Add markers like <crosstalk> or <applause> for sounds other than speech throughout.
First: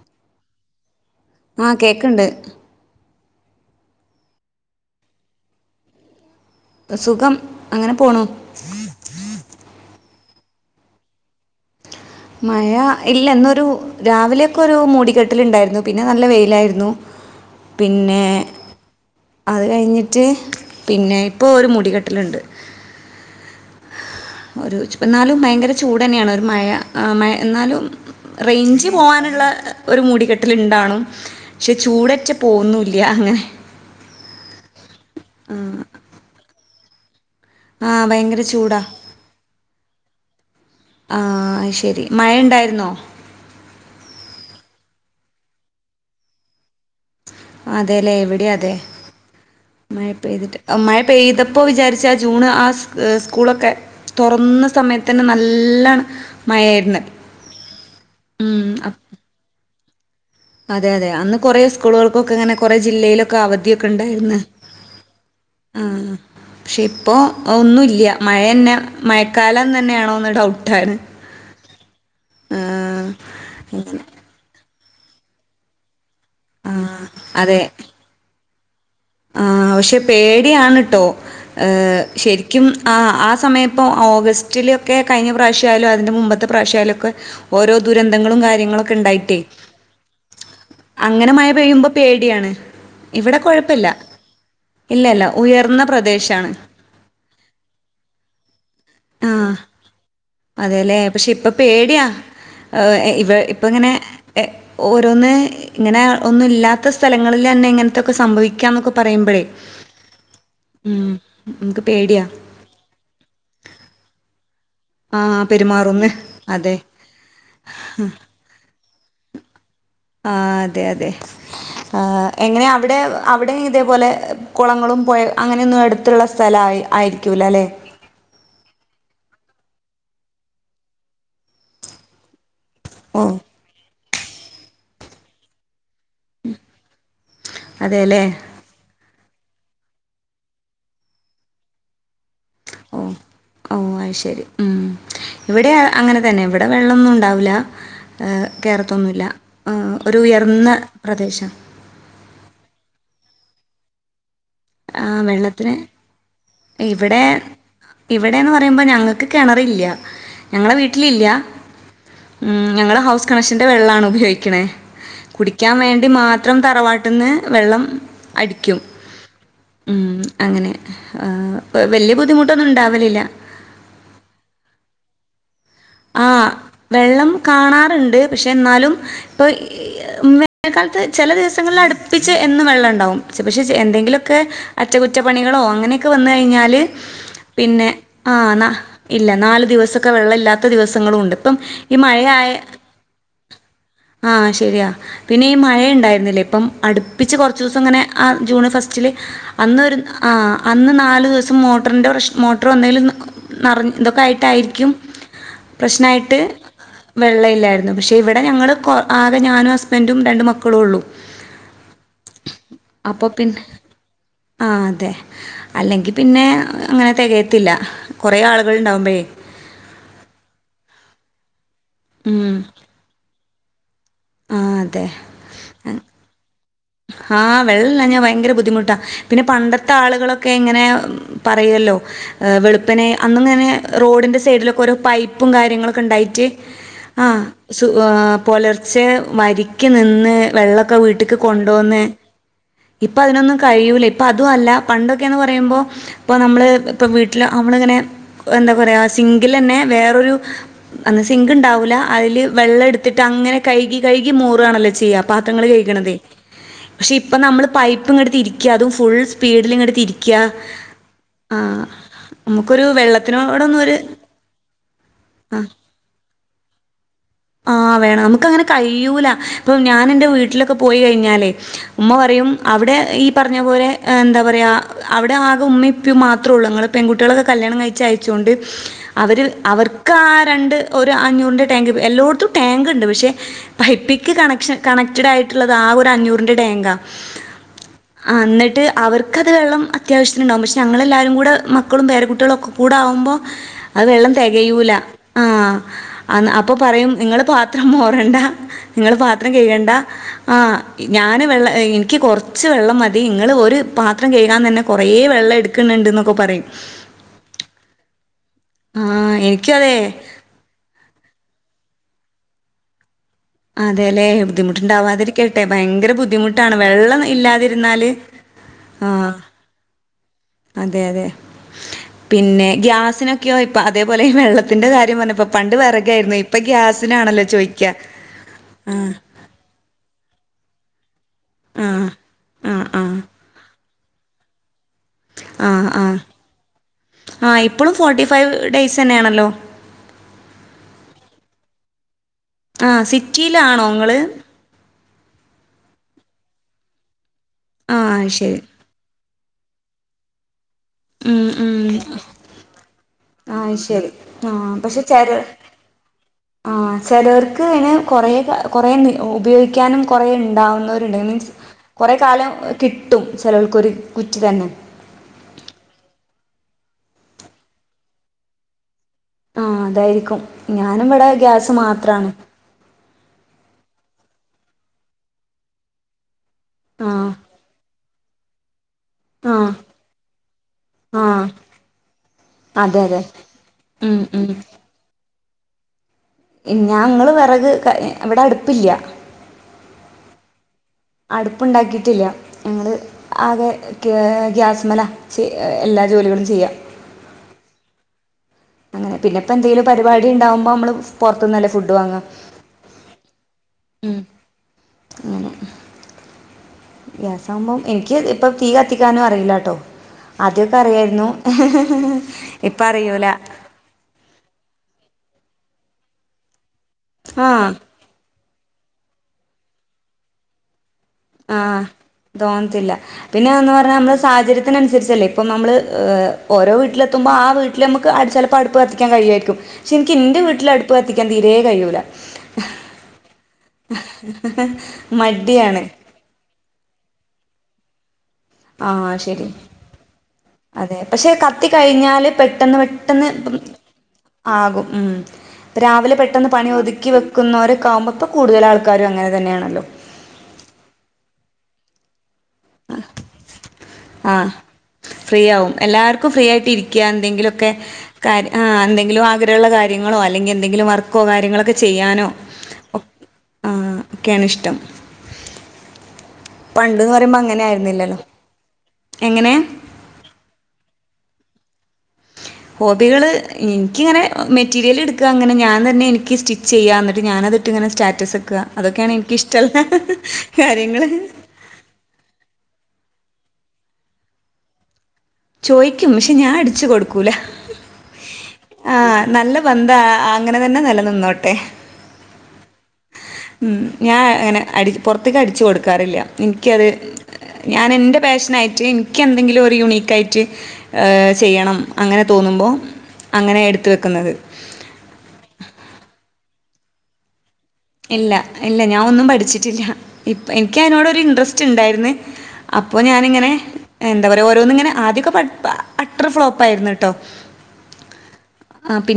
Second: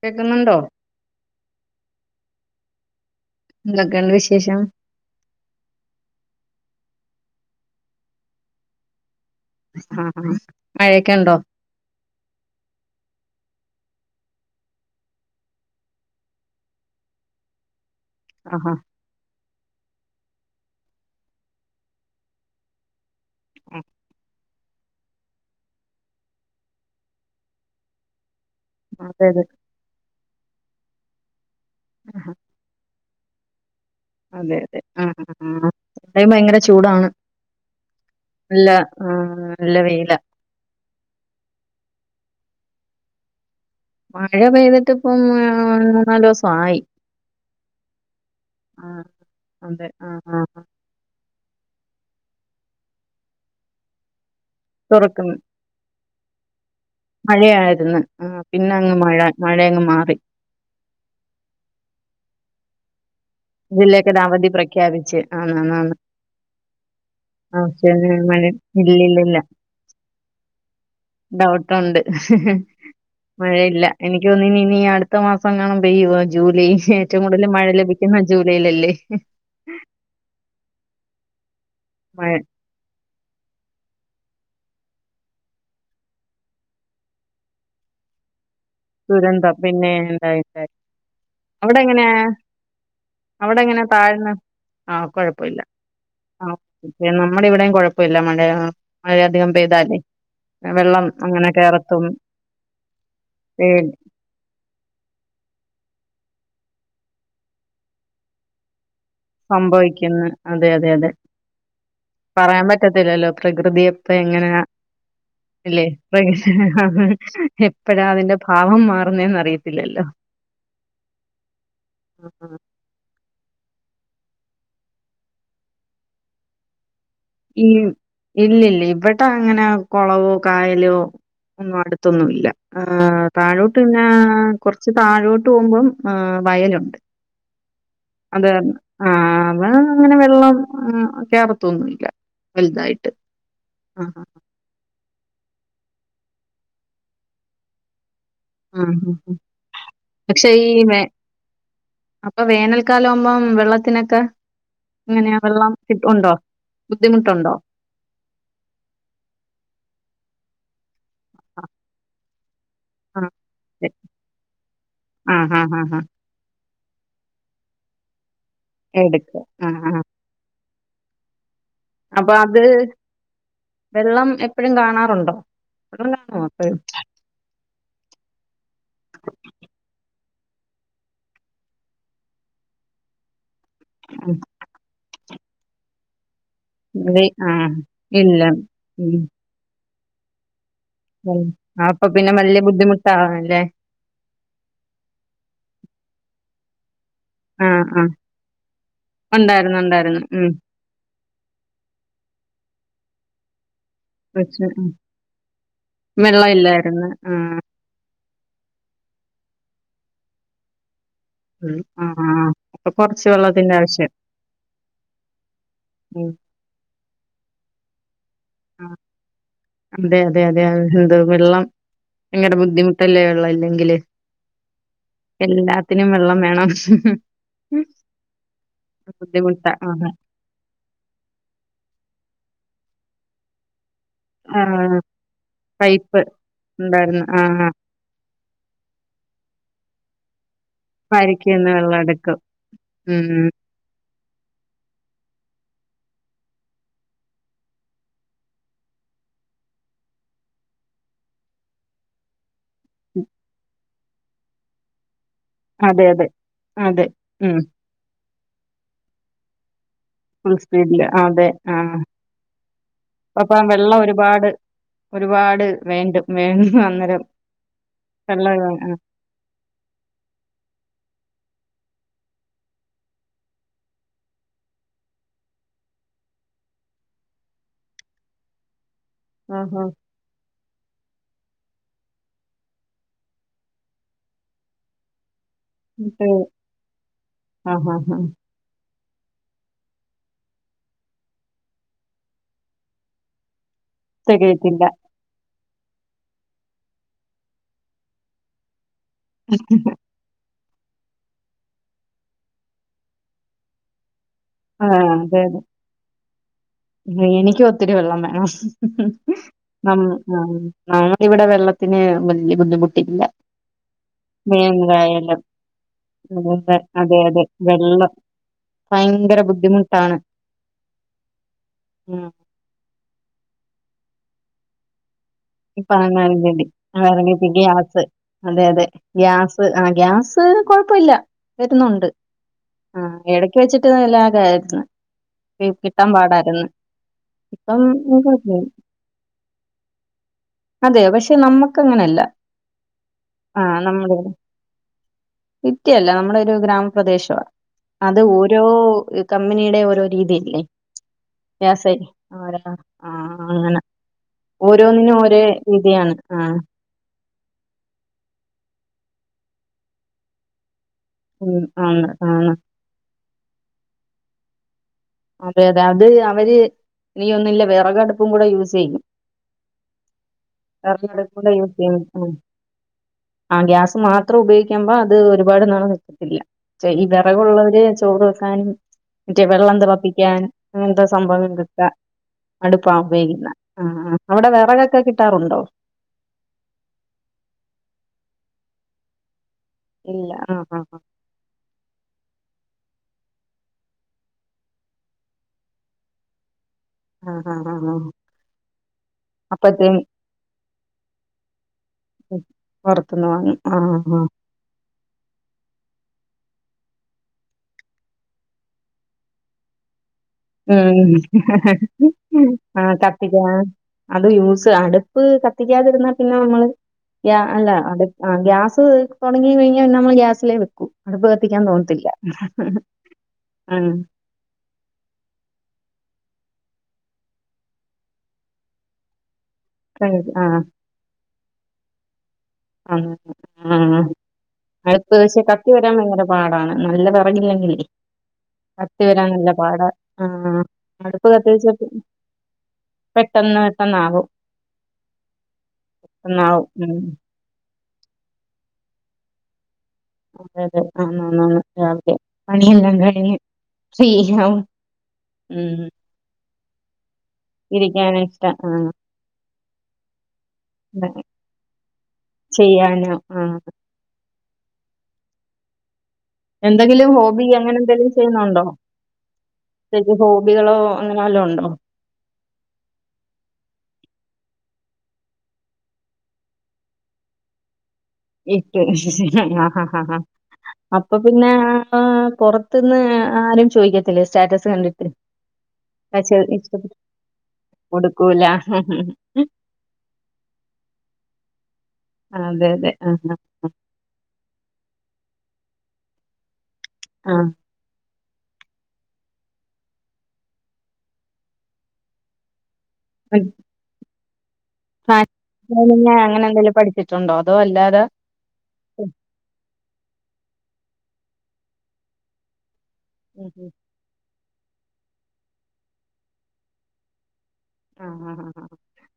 കേക്കുന്നുണ്ടോ ആഹ കേക്ക്ണ്ട് എന്തൊക്കെണ്ട് വിശേഷം സുഖം അങ്ങനെ പോണു. ആ മഴയൊക്കെ ഉണ്ടോ? മഴ ഇല്ല ഇന്നൊരു രാവിലെയൊക്കെ ഒരു മൂടിക്കെട്ടിലുണ്ടായിരുന്നു പിന്നെ നല്ല വെയിലായിരുന്നു. പിന്നെ. ആ ആ അത് കഴിഞ്ഞിട്ട് പിന്നെ ഇപ്പോ ഒരു മുടികെട്ടല്ണ്ട്. അ ഒരു എന്നാലും ഭയങ്കര ചൂടെന്നെയാണ് ഒരു മഴ മഴ എന്നാലും. റേഞ്ച് അതെ പോകാനുള്ള അതെ ഒരു മൂടിക്കെട്ടില് ഇണ്ടാണും പക്ഷെ ആഹാ, ചൂടെട്ട് പോവുന്നു ല്ല അങ്ങനെ. അതെ അതെ ആ എന്ത ഭയങ്കര ചൂടാണ്. ആ ഭയങ്കര നല്ല ചൂടാണ് ആ നല്ല വെയില. ആ ശരി മഴണ്ടായിരുന്നോ? മഴ പെയ്തിട്ട് ഇപ്പം മൂന്നാലോസായി. അതെല്ലേ എവിടെ അതെ അതെ മഴ ആ ആ പെയ്തിട്ട് ആ. മഴ പെയ്തപ്പോ വിചാരിച്ച ച്ച ജൂണ് ആ സ്കൂളൊക്കെ തുറന്ന സമയത്ത് തന്നെ തുറക്കുന്നു നല്ലാണ് മയെര് മഴയായിരുന്നു ആ പിന്നെ അങ്ങ് മഴ മഴ അങ്ങ് മാറി. അതെ അതെ അന്ന് കൊറെ സ്കൂളൾക്കൊക്കെ അങ്ങനെ കൊറെ ജില്ലയിലും ക്ക അവധിയൊക്കെ ജില്ലയ്ക്ക് ഒരു ഉണ്ടായിന്ന് അവധി പ്രഖ്യാപിച്ച് ആന്ന് ആന്ന് ആ. ആന്ന് പക്ഷെ ഇപ്പോ ഒന്നുല്ല ആവശ്യമായ മഴ മഴന്നെ ഇല്ലില്ലില്ല മഴക്കാലം തന്നെയാണോന്ന് ഡൗട്ടാണ്. ടൗ ണ്ട് ആ മഴയില്ല എനിക്ക് തോന്ന് ഇനി അടുത്ത മാസം കാണുമ്പെയ്യോ ജൂലൈൽ ആ ഏറ്റവും കൂടുതൽ അതെ മഴ ലഭിക്കുന്ന ജൂലൈലല്ലേ? ആ പക്ഷെ പേടിയാണ് ട്ടോ ങ് മഴ ശരിക്കും ആ ആ സമയപ്പോ ഓഗസ്റ്റിലൊക്കെ കഴിഞ്ഞ പ്രാവശ്യ ആയാലും അതിൻറെ മുമ്പത്തെ പ്രാവ്യആയാലുംഒക്കെ ഓരോ ദുരന്തങ്ങളും കാര്യ ര്യങ്ങളൊക്കെ ഉണ്ടായിട്ടേ ദുരന്തം പിന്നെ എന്തായി ഉണ്ടായി അങ്ങനെ മഴ അവിടെ പെയ്യുമ്പോ എങ്ങനെയാ പേടിയാണ്. ഇവിടെ അവിടെ എങ്ങനെയാ കൊഴപ്പല്ല. ആ ഇല്ല ഇല്ല കൊഴപ്പല്ല ഉയർന്ന ആ പ്രദേശാണ്. നമ്മുടെ ഇവിടെയും കൊഴപ്പില്ല മഴ വളരെയധികം പെയ്തല്ലേ. അതെല്ലെ പക്ഷെ ഇപ്പ പേടിയാ ങ് ഇവ ഇപ്പ ഇങ്ങനെ ഏ- ങ് ഓരോന്ന് ഇങ്ങനെ ഒന്നും ഇല്ലാത്ത സ്ഥലങ്ങളിലന്നെ ഇങ്ങനത്തെക്കെ സംഭവിക്കാന്നൊക്കെ പറയുമ്പഴേ സംഭവിക്കുന്ന്‌ അതെ അതെ ഉം അതെ. നമുക്ക് പേടിയാ. പറയാൻ പറ്റത്തില്ലല്ലോ പ്രകൃതിയപ്പ എങ്ങനാ? ആഹ് അല്ലെ പെരുമാറുന്ന് പ്രകൃ അതെ എപ്പഴാ അതിന്റെ ഭാവം മാറുന്നേന്ന് അറിയത്തി ഇല്ലല്ലോ? ആ അതെ അതെ ങ് എങ്ങനെ അവിടെ അവിടെ ഇതേപോലെ. കുളങ്ങളും പുഴ അങ്ങനെയൊന്നും എടുത്തുള്ള സ്ഥലയി ആയിരി ഈ ഇല്ല ഇല്ല ഇവ ടെ അങ്ങനെ കുളവും കായലും ഒന്നും അടുത്തൊന്നുംല്ല ഉം താഴോട്ട് പിന്നെ ആ കുറച്ച് താഴോട്ട് പോകുമ്പം ആ വയലുണ്ട്. അതെല്ലേ. കാരണം ആ അത് അങ്ങനെ വെള്ളം കേറത്തൊന്നുല്ല. ഓ ഓ അ ശരി ഉം. ഇവിടെ അങ്ങനെ തന്നെ ഇവിടെ വെള്ളന്നും ഉണ്ടാവൂല്ല. ആഹ് കേറത്തൊന്നുല്ല ആഹ് ഒരു പക്ഷെ ഈ ഉയർന്ന വേ പ്രദേശ അപ്പൊ വേനൽക്കാലം ആവുമ്പം വെള്ളത്തിനൊക്കെ ആഹ് ഇങ്ങനെയ വെള്ളം വെള്ളത്തിന് ഇപ്പം ഉണ്ടോ? ഇവിടെ ബുദ്ധിമുട്ടുണ്ടോ ഇവിടെന്ന് പറയുമ്പോ ഞങ്ങൾക്ക് കെണറില്ല. ഞങ്ങളെ വീട്ടില് ഇല്ല. ഞങ്ങൾ ഹൗസ് ആഹ് കണക്ഷന്റെ ശരി വെള്ളാണ് ഉപയോഗിക്ണേ ആഹ് കുടിക്കാൻ ആഹ് ആഹ് ആഹ് വേണ്ടി മാത്രം. തറവാട്ട്ന്ന് വെള്ളം അടിക്കും. എടുക്ക ആഹ് ആഹ് ഉം അങ്ങനെ. അ വലിയ അപ്പൊ അത് ബുദ്ധിമുട്ടൊന്നും ഇണ്ടാവലില്ല. വെള്ളം എപ്പഴും കാണാറുണ്ടോ വെള്ളം ആ കാണുവോ എപ്പഴും വെള്ളം കാണാറ്ണ്ട്. പക്ഷെ ന്നാലും ഇപ്പൊ ഈ മഴക്കാലത്ത് ചെല ദിവസങ്ങളിൽ അട്പ്പിച്ച് എന്നും വെള്ളം ഇണ്ടാവും. പക്ഷെ ചെ എന്തെങ്കിലൊക്കെ അറ്റകുറ്റപ്പണികളോ അങ്ങനെയൊക്കെ വന്നു കൈഞ്ഞാല് അത് ആഹ് പിന്നെ ആ ഇല്ല നാ ഉം ഇല്ല നാല് ദിവസൊക്കെ വെള്ളഇല്ലാത് ത ദിവസങ്ങളും ഉണ്ട്. ഉം ഇപ്പം ഈ അപ്പൊ പിന്നെ മഴയായെ വല്യ ബുദ്ധിമുട്ടാവല്ലേ ആഹ്. ശരിയാ പിന്നെ ഈ മഴയുണ്ടായിരുന്നില്ലേ ഇപ്പം അടുപ് പ്പിച്ച് കുറച്ച് ദിവസം ആഹ് ഇങ്ങനെ ആഹ് ആ ജൂണ് ഫസ്റ്റ്ല്. ഒണ്ടായിരുന്നു അന്നൊരു ഒണ്ടായിരുന്നു ആ ഉം അന്ന് നാല് ദിവസ് മോട്ടറിൻ്റെ പ്രശ് മോട്ടർ വന്നേലും നി നിറഞ്ഞ് ഇതൊക്കെ പക്ഷെ ഉം ആയിട്ടായിരിക്കും പ്രശ്നായിട്ട് വെള്ളം ഇല്ലായിരുന്നു വെള്ള ആഹ് ഇല്ലായിരുന്നു. പക്ഷേ ഇവിടെ ഞങ്ങള് കൊ ആകെ ഞാനു ഹസ്ബൻറു രണ്ടു മക്കളു ഉള്ളൂ. ഉം ആ ആ അപ്പൊ കൊറച്ച് വെള്ളത്തിന്റെ ആവശ്യം. ആ അതെ അല്ലെങ്കി ഉം പിന്നെ അങ്ങനെ തികയത്തില്ല. ആ അതെ അതെ അതെ എന്ത. വെള്ളം, ഉം നിങ്ങടെ ബുദ്ധിമുട്ടല്ലേ വെള്ളം ഇല്ലെങ്കില്. ആഹ് അതെ. എല്ലാത്തിനും വെള്ളം വേണം. ആഹ് വെള്ളില്ലാഞ്ഞ ഭയങ്കര ബുദ്ധിമുട്ടാ പിന്നെ ബുദ്ധിമുട്ടാ പണ്ടത്തെ ആഹ് ആളുകളൊക്കെ ഇങ്ങനെ പറയും ല്ലോ. വെളുപ്പിന് അന്നിങ്ങനെ റോഡിന്റെ സൈഡിലൊക്കെ ഓരോ ആഹ് പൈപ്പും കാര്യങ്ങളൊക്കെ പൈപ്പ് ഇണ്ടായിട്ട് ഉണ്ടായിരുന്നു ആ ആഹ് സ് പോലൊരു പക്ഷേ വരിക്ക് നിന്ന് വെള്ളൊക്കെ വീട്ട്ക്ക് പരിക്കീന്ന് കൊണ്ട് വെള്ളം വന്ന്, എടുക്കും ഇപ്പൊ ഉം അതിനൊന്നും കഴിയൂല ഇപ്പ അതു അല്ല പണ്ടൊക്കെന്ന് പറയുമ്പോ ഇപ്പോ നമ്മള് ഇപ്പോ വീട്ടില് അമ്മളിങ്ങനെ എന്താ പറയുവ. സിങ്കിൽ എന്നെ വേറൊരു സിങ്ക് ഉണ്ടാവൂല്ല അതിൽ വെള്ളം എട്ത്തിട്ട് അങ്ങനെ കഴുകി കഴുകി മോറുവാണല്ലോ ചെയ്യാ. പാത്രങ്ങൾ അതെ കഴ്കണതേ. അതെ അതെ പക്ഷെ ഇപ്പ ഉം നമ്മള് പൈപ്പ് ഇങ്ങട് തിരിക്ക്യ അതും ഫുൾ സ്പീഡിൽ ഇങ്ങട് തിരിക് ക്ക്യ ഫുൾ സ്പീഡില് അതെ ആ ആഹ് നമുക്കൊരു അപ്പൊ വെള്ളത്തിനോടൊന്നര് വെള്ളം ഒരുപാട് ഒരുപാട് വേണ്ട വേണ്ട അന്നേരം വെള്ളം ക്കങ്ങനെ ആഹ് കഴിയൂല്ല. ഇപ്പൊ ഞാൻ എന്റെ വീട്ടിലൊക്കെ പോയി കഴിഞ്ഞാലേ ഉമ്മ പറയും അവ്ടെ ഈ പറഞ്ഞ പോലെ എന്താ പറയാ അവിടെ ആകെ ഉമ്മപ്പും മാത്രേ ഉള്ളൂ ങ്ങൾ പെൺകുട്ടികളൊക്കെ കല്യാണം കഴിച്ചയച്ചുകൊണ്ട് അവര് ആഹാ അവർക്ക് ആ രണ്ട് ഒരു അഞ്ഞൂറിൻ്റെ ടാങ്ക് എല്ലോട്ത്തും ടാങ്ക് ഇണ്ട് പക്ഷേ പൈപ്പിക്ക് കണക്ഷൻ കണക്റ്റഡ് ആയിട്ട് ട്ടള്ളത് ആ ഒരു ട്ട് അഞ്ഞൂറിന്റെ ടാങ്കാ. ആഹ് ആഹ് ആഹ് ആ ഇന്നിട്ട് അവർക്കത് വെള്ളം അത്യാവശ്യത്തിന്ണ്ടാവും പക്ഷെ ഞങ്ങളെല്ലാവരും കൂട മക്കളും പേര കുട്ടികളും ഒക്കെ കൂട ആവുമ്പോ അത് വെള്ളം തികയത്തില്ല തെകയൂല ആ അന് അപ്പ പറയും നിങ്ങള് പാത്രം മോ റണ്ട നിങ്ങള് പാത്രം കൈകണ്ട ആ ഞാന് വെള്ള ഇനിക്ക് കൊറച്ച് വെള്ളം മതി ഇങ്ങൾ ഒരു പാ ത്രം കഴുകാൻ തന്നെ ആഹ് കൊറെ അതെ വെള്ളം അതെ എടുക്ക്ണണ്ട്ന്നൊക്കെ പറയും. എനിക്കും ഒത്തിരി വെള്ളം വേണം ആ എനിക്കും അതെ. നം നമ്മളിവിടെ വെള്ളത്തിന് വലിയ ബുദ്ധിമുട്ടില്ല. അതെല്ലെ. വേനലായാലും ബുദ്ധിമുട്ടുണ്ടാവാതിരിക്കട്ടെ. ഭയങ്കര അതെ ബുദ്ധിമുട്ടാണ്. അതെ വെള്ളം അതെ ഇല്ലാതിരുന്നാല് വെള്ളം ആ. ഭയങ്കര ബുദ്ധിമുട്ട് അതെ അതെ ഉം പിന്നെ ഗ്യാസിനൊക്കെയോ ഇപ്പ അതേപോലെ വെള്ളത്തിന്റെ കാര്യം പറഞ്ഞപ്പോ പണ്ട് ഇ പറ പറഞ്ഞ വെറകായിരുന്നു ഇപ്പൊ <unintelligible> അ ഗ്യാസിനാണല്ലോ ഇറങ്ങിട്ട് ചോയിക്ക. ഗ്യാസ് അതെ അതെ ആഹ് ഗ്യാസ് ആ ഗ്യാസ് കൊഴപ്പില്ല വരുന്നുണ്ട് ആഹ് ആഹ് ആ ആഹ് എടക്ക് വെച്ചിട്ട് ഇല്ലാതായിരുന്നു. കി കിട്ടാൻ പാടായിരുന്ന്. ആ ഇപ്പളും ഫോർട്ടി ഫൈവ് ഡേയ്സ് എന്നെയാണല്ലോ? അതെ പക്ഷെ നമ്മക്ക് അങ്ങനല്ല. ആഹ് ആഹ സിറ്റിയിലാണോ നമ്മടെ ഇങ്ങള്? സിറ്റിയല്ല നമ്മടെ ഗ്രാമപ്രദേശവാ. ആഹ് അത് അയ് ശരി. ഓരോ കമ്പനിയുടെ ഓരോ രീതിയല്ലേ. ഉം ഉം സൈ <unintelligible> ആരാ ആഹ ആഹ് അയ് അങ്ങനെ ശരി ഓരോന്നിനും ഓരോ രീതിയാണ് ആഹ് ആ ചിലവർക്ക് കൊറേ കൊറേ ഉപയോഗിക്കാനും കൊറേ ഉണ്ടാവുന്ന ഉം <unintelligible> ആണ് കൊറേ കാലം ആണ് കിട്ടും ചെലോൽക്ക് ഒരു കുറ്റി തന്നെ അതെ അതെ അത് അവര് ഇനിയൊന്നും ഇല്ലേ വിറകടുപ്പും കൂടെ യൂസ് ചെയ്യും ആഹ് അതായിരിക്കും ഞാനും ഇവിടെ വിറകടുപ്പും കൂടെ ഗ്യാസ് യൂസ് ചെയ്യും മാത്രാണ്. ഉം ആഹ് ഗ്യാസ് മാത്രം ഉപയോഗിക് ക്കുമ്പം അത് ഒരുപാട് നാള് നിക്കത്തില്ല ചെ ഈ ആഹ് വിറകുള്ളവര് ചോറ് വെക്കാനും മറ്റേ ആഹ് വെള്ളം തെളപ്പിക്കാനും അങ്ങനത്തെ ആഹ് സംഭവങ്ങക്കൊക്കെ അടുപ്പാ അതെ അതെ ഉപയോഗിക്കുന്നെ ആഹ് ആഹ് ഉം ഉം അവിടെ വിറകൊക്കെ കിട്ടാറുണ്ടോ ഞങ്ങള് വെറക് ക ഇവിടെ അടുപ്പില്ല ഇല്ല ആഹ് ആഹ് ആഹ് അടുപ്പ്ണ്ടാക്കിറ്റില്ല ഞങ്ങള് ആകെ കെ ഗ്യാസ്മില്ലാ ചി എല്ലാ ജോലികളും ചെയ്യാ ആഹ് ആഹ് ആഹ് ആഹ് അങ്ങനെ പിന്നെപ്പൊ എന്തെങ്കിലും പരിപാടി ഇണ്ടാകുമ്പോ നമ്മള് പൊറത്തുന്നല്ലേ ഉം പൊറത്തുന്ന് വാങ്ങും ആഹ് ഉം ആഹ് അങ്ങനെ ഗ്യാസ് ആവുമ്പോ എനിക്ക് ഇപ്പ തീ കത്തിക്കാനും അറിയില്ലാട്ടോ ആദ്യൊക്കെ ഉം അറിയായിരുന്നു ഇപ്പ ആഹ് അറിയൂല കത്തിക്കാൻ അത് യൂസ് അടുപ്പ് കത്തിക്കാതിരുന്നാ പിന്നെ നമ്മള് ഗ്യാ അല്ല ആഹ് അടുപ്പ് ആഹ് ഗ്യാസ് തൊടങ്ങി കഴിഞ്ഞാ പിന്നെ നമ്മള് ഗ്യാസിലേ വെക്കും ആഹ് തോന്നത്തില്ല പിന്നെ ഒന്ന് ആ പറഞ്ഞാ നമ്മള് സാഹചര്യത്തിനനുസരിച്ചല്ലെ ഇപ്പം നമ്മള് ഏഹ് ഓരോ വീട്ടിലെത്തുമ്പോ ആ വീട്ടില് നമ്മക്ക് അട് ചെലപ്പ അടുപ്പ് കത്തിക്കാൻ കഴിയായിരിക്കും ശരിക്ക് എന്റെ ആ വീട്ടില് അടുപ്പ് കത്തിക്കാൻ തീരെ കഴിയൂല ആഹ് ആഹ് അടുപ്പ് പക്ഷെ കത്തി മടിയാണ് വരാൻ ഭയങ്കര പാടാണ് നല്ല <unintelligible> കത്തി ആഹ് വരാൻ ശരി നല്ല പാട ആഹ് അതെ അടുപ്പ് പക്ഷെ കത്തി കത്തിച്ചാ കഴിഞ്ഞാല് പെട്ടെന്ന് ഇപ്പം പെട്ടെന്ന് അന്നാവോ ആകും ഉം ഇപ്പ രാവിലെ പെട്ടെന്ന് പെട്ടെന്നാവും പണി ഉം ഒതുക്കി നിക്കുന്നവരൊക്കാകുമ്പോ ഇപ്പോ കൂടുതൽ ആൾക്കാരും അങ്ങനെ തന്നാണല്ലോ അതെ അതെ അന്നാ അന്നാ അന്നാന് രാവിലെ പണിയെല്ലാം കഴിഞ്ഞ് ഫ്രി ആഹ് ആവും ഉം ഇരിക്കാൻ എന്തെങ്കിലക്കെ ഇരിക്കാന കാര്യ ഇഷ്ടം ആഹ് എന്തെങ്കിലും ആഗ്രഹുള്ള കാര്യങ്ങളോ അല്ലെങ്കിൽ എന്തെങ്കിലും വർക്കോ കാര്യങ്ങളൊക്കെ ചെയ്യാനോ ചെയ്യാനോ ആഹ് ഒക്കെയാണ് ഇഷ് ട്ടം എന്തെങ്കിലും ഹോബി അങ്ങനെ എന്തെങ്കിലും ചെയ്യുന്നാളുണ്ടോ എങ്ങനെ ശ ഹോബികളോ കാലുണ്ടോ ഹോബികൾ എനിക്കിങ്ങനെ മെറ്റീരിയൽ എടുക്കുക അങ്ങനെ ഞാൻ തന്നെ എനിക്ക് സ്റ്റിച്ച് ചെയ്യാം എന്നിട്ട് ഞാനതിട്ട് ഇങ്ങനെ സ്റ്റാറ്റസ് വെക്കുക ഇട്ട് അതൊക്കെയാണ് എനിക്കിഷ്ടമുള്ള ആ കാര്യങ്ങള് അപ്പൊ പിന്നെ പൊറ ത്ത്ന്ന് ആരും ചോദിക്കത്തില്ലേ സ്റ്റാറ്റസ് കണ്ടിട്ട് ചോയ്ക്കും പക്ഷെ ഞാൻ അടിച്ചു കൊടുക്കൂല കൊടുക്കൂല ആഹ് നല്ല ബദ്ധാ അങ്ങനെ തന്നെ നില നിന്നോട്ടെ ആഹ് അതെ അതെ ആഹ് ഉം ഞാൻ അങ്ങനെ പുറത്തേക്ക് അടിച്ചു കൊടുക്കാറില്ല എനിക്കത് ആഹ് ഞാൻ എന്റെ ഫാഷൻ ആയിട്ട് എനിക്ക് എന്തെങ്കിലും ഒരു യുണീക്കായിട്ട് ചെയ്യണം അങ്ങനെ തോന്നുമ്പോൾ അങ്ങനെ എടുത്ത വെക്കുന്നത് ആഹ് <unintelligible> അങ്ങനെ എന്തെങ്കിലും പഠിച്ചിട്ടുണ്ടോ അതോ അല്ലാതെ ഇല്ല ഇല്ല ഞാൻ ഉം ഒന്നും പഠിച്ചിട്ടില്ല ഇപ്പ എനിക്ക് അതിനോട് ഒരു ഇൻട്രസ്റ്റ് ഉണ്ടായിരുന്നു അപ്പോൾ ഉം ഞാനിങ്ങനെ ഉം എന്താ പറയാ ഓരോന്നിങ്ങനെ ആദ്യമൊക്കെ അറ്റർ ഫ്ലോപ്പ് ആയിരുന്നു കേട്ടോ ആ ആ ആ ആ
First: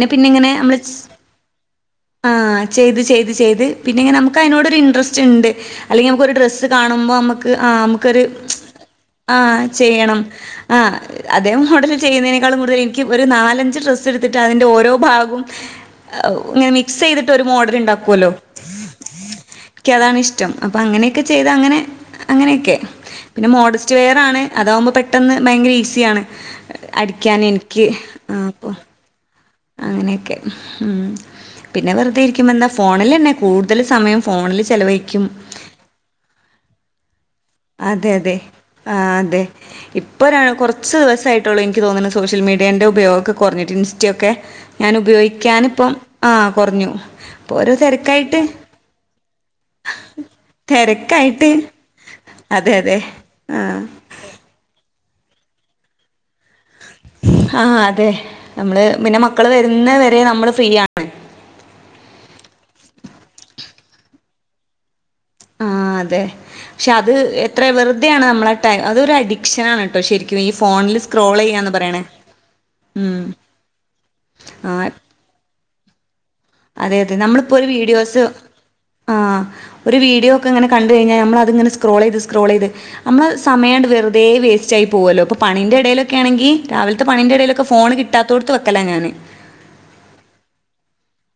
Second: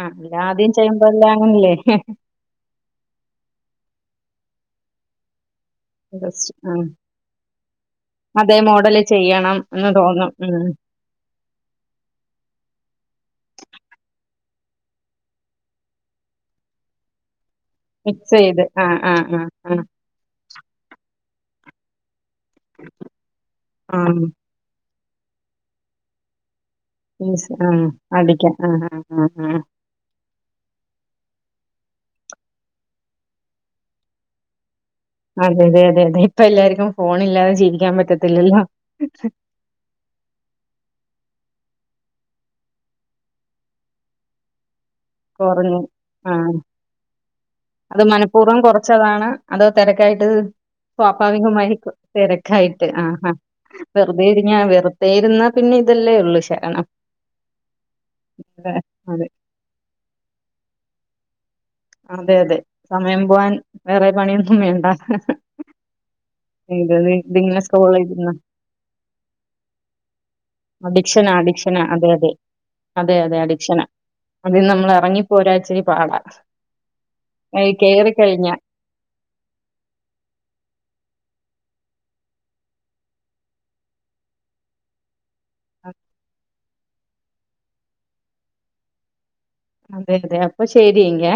ആ അല്ല ആദ്യ നമ്മള് ചെയ്യുമ്പോ എല്ലാം അങ്ങനല്ലേ ആ ചെയ്ത് ചെയ്ത് ചെയ്ത് പിന്നെങ്കി നമുക്ക് അയ്നോട് ഒര് ഇൻട്രസ്റ്റ് ഇണ്ട് അല്ലെങ്കി നമ്മക്ക് ഒര് ജസ്റ്റ് ഡ്രസ്സ് ആ കാണുമ്പ അമ്മക്ക് ആ അമ്മക്ക് ഒര് അതേ മോഡല് ആ ചെയ്യണം എന്ന് ചെയ്യണം തോന്നും ഉം ആ അതേ മോഡൽ ചെയ്യ്ന്നെനേക്കാൾ കൂടുതൽ എനിക്ക് ഒര് നാലഞ്ച് ഡ്രസ്സ് എട്ത്തിട്ട് അതിന്റെ ഓരോ ഭാകും ഇങ്ങനെ മിക്സയ്തിട്ട് ഒര് മോഡല് പോലൊ മിക്സ് ചെയ്ത് ആ ആ ആ ആ ഇക്ക് അതാണ് ഇഷ്ട്ടം അപ്പ അങ്ങനെ ക്കെ ചെയ്ത അങ്ങനെ അങ്ങനെക്കെ പിന്നെ മോഡിസ്റ്റ് ആ വേയറാണ് അതാവുമ്പോ പി ട്ടെന്ന് ഭയങ്കര ഈസിയാണ് അടിക്കാന് മീൻസ് ആ എനിക്ക് അടിക്കാം ആ അപ്പൊ ആ ആ ആ അങ്ങനെയെക്കെ. മ്ഹ് പിന്നെ വെറ്തെ ഇരിക്കുമ്പ എന്താ ഫോണിൽ തന്നെ കൂടുതൽ സമയം ഫോണിൽ ചിലവഴി അതെതെ അതെ അതെ ഇപ്പ എല്ലാർക്കും ഫോണില്ലാ അതെ അതെ ആ അതെ ഇപ്പൊഴാണ് കുർച്ച് ദിവസയി <unintelligible> എനിക്ക് തോന്നണ് സോഷ്യൽ മീഡിയന്റെ ഉപയോഗക്കെ കൊറഞ്ഞിട്ട് ഇൻസ്റ്റയൊക്കെ ഞാൻ ഉപയോഗിക്കാന് ഇപ്പം ആ കൊറഞ്ഞു ഇപ്പൊ ഓരോ അത് തെരക്കായിട്ട് മനഃപൂർവ്വം കുറച്ചതാണ് അതോ തെരക്കായിട്ട് സ്വാഭാവികമായി അതെ തെരക്കായിട്ട് അതെ ആ ആ വെറുതെ ഇരിഞ്ഞാ വെറു <unintelligible> പിന്നെ ഇതല്ലേ ഉള്ളൂ ശരണം ഹ അതെ അതെ നമ്മള് ആ പിന്നെ മക്കള് വെരുന്ന വരെ നമ്മള് ഫ്രീയാണ് അതെ അതെ സമയം പോവാൻ വേറെ പണിയൊന്നും വേണ്ട ആ അതെ പക്ഷെ ഇത് ഇത് അത് ഇതിങ്ങനെ എത്ര സ്ക്രോൾ വെറ്തെയാണ് ചെയ്തിരുന്ന നമ്മള് ആ ടൈ അത് ഒര് അഡിക്ഷനാണ് ട്ടോ ശരിക്കു ഈ ഫോൺ അഡിക്ഷന അഡിക്ഷന അതെ അതെ അതെ ഉം. അതെ അഡിക്ഷന അതിന്ന് ആ നമ്മള് എറങ്ങിപ്പോരാൻ ഇച്ചിരി പാട അതെ അതെ നമ്മളിപ്പോ ഒര് വീഡിയോസ് ആ ഒര് വീഡിയോക്കെ ഇങ്ങനെ കണ്ട് കഴിഞ്ഞാ നമ്മള് അത്ങ്ങനെ സ്ക്രോളെയ്ത് സ്ക്രോളെയ്ത് നമ്മള് സമയണ്ട് വെറു വേർതെ വേസ്റ്റായി പോവല്ലോ ഇപ്പോ പണിന്റെ ഇടയിലൊക്കെണെങ്കിൽ രാവിലത്തെ പണിന്റെ ഇടയിലൊക്കെ ഫോണ് കിട്ടാതോട്ത് വെക്കല ഞാന് ഉ അതെ അതെ അപ്പൊ ശരി എങ്കെ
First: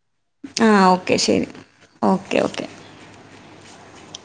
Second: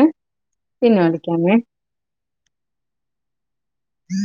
ആ ഓക്കെ ശരി ഓക്കെ ഓക്കെ ഉം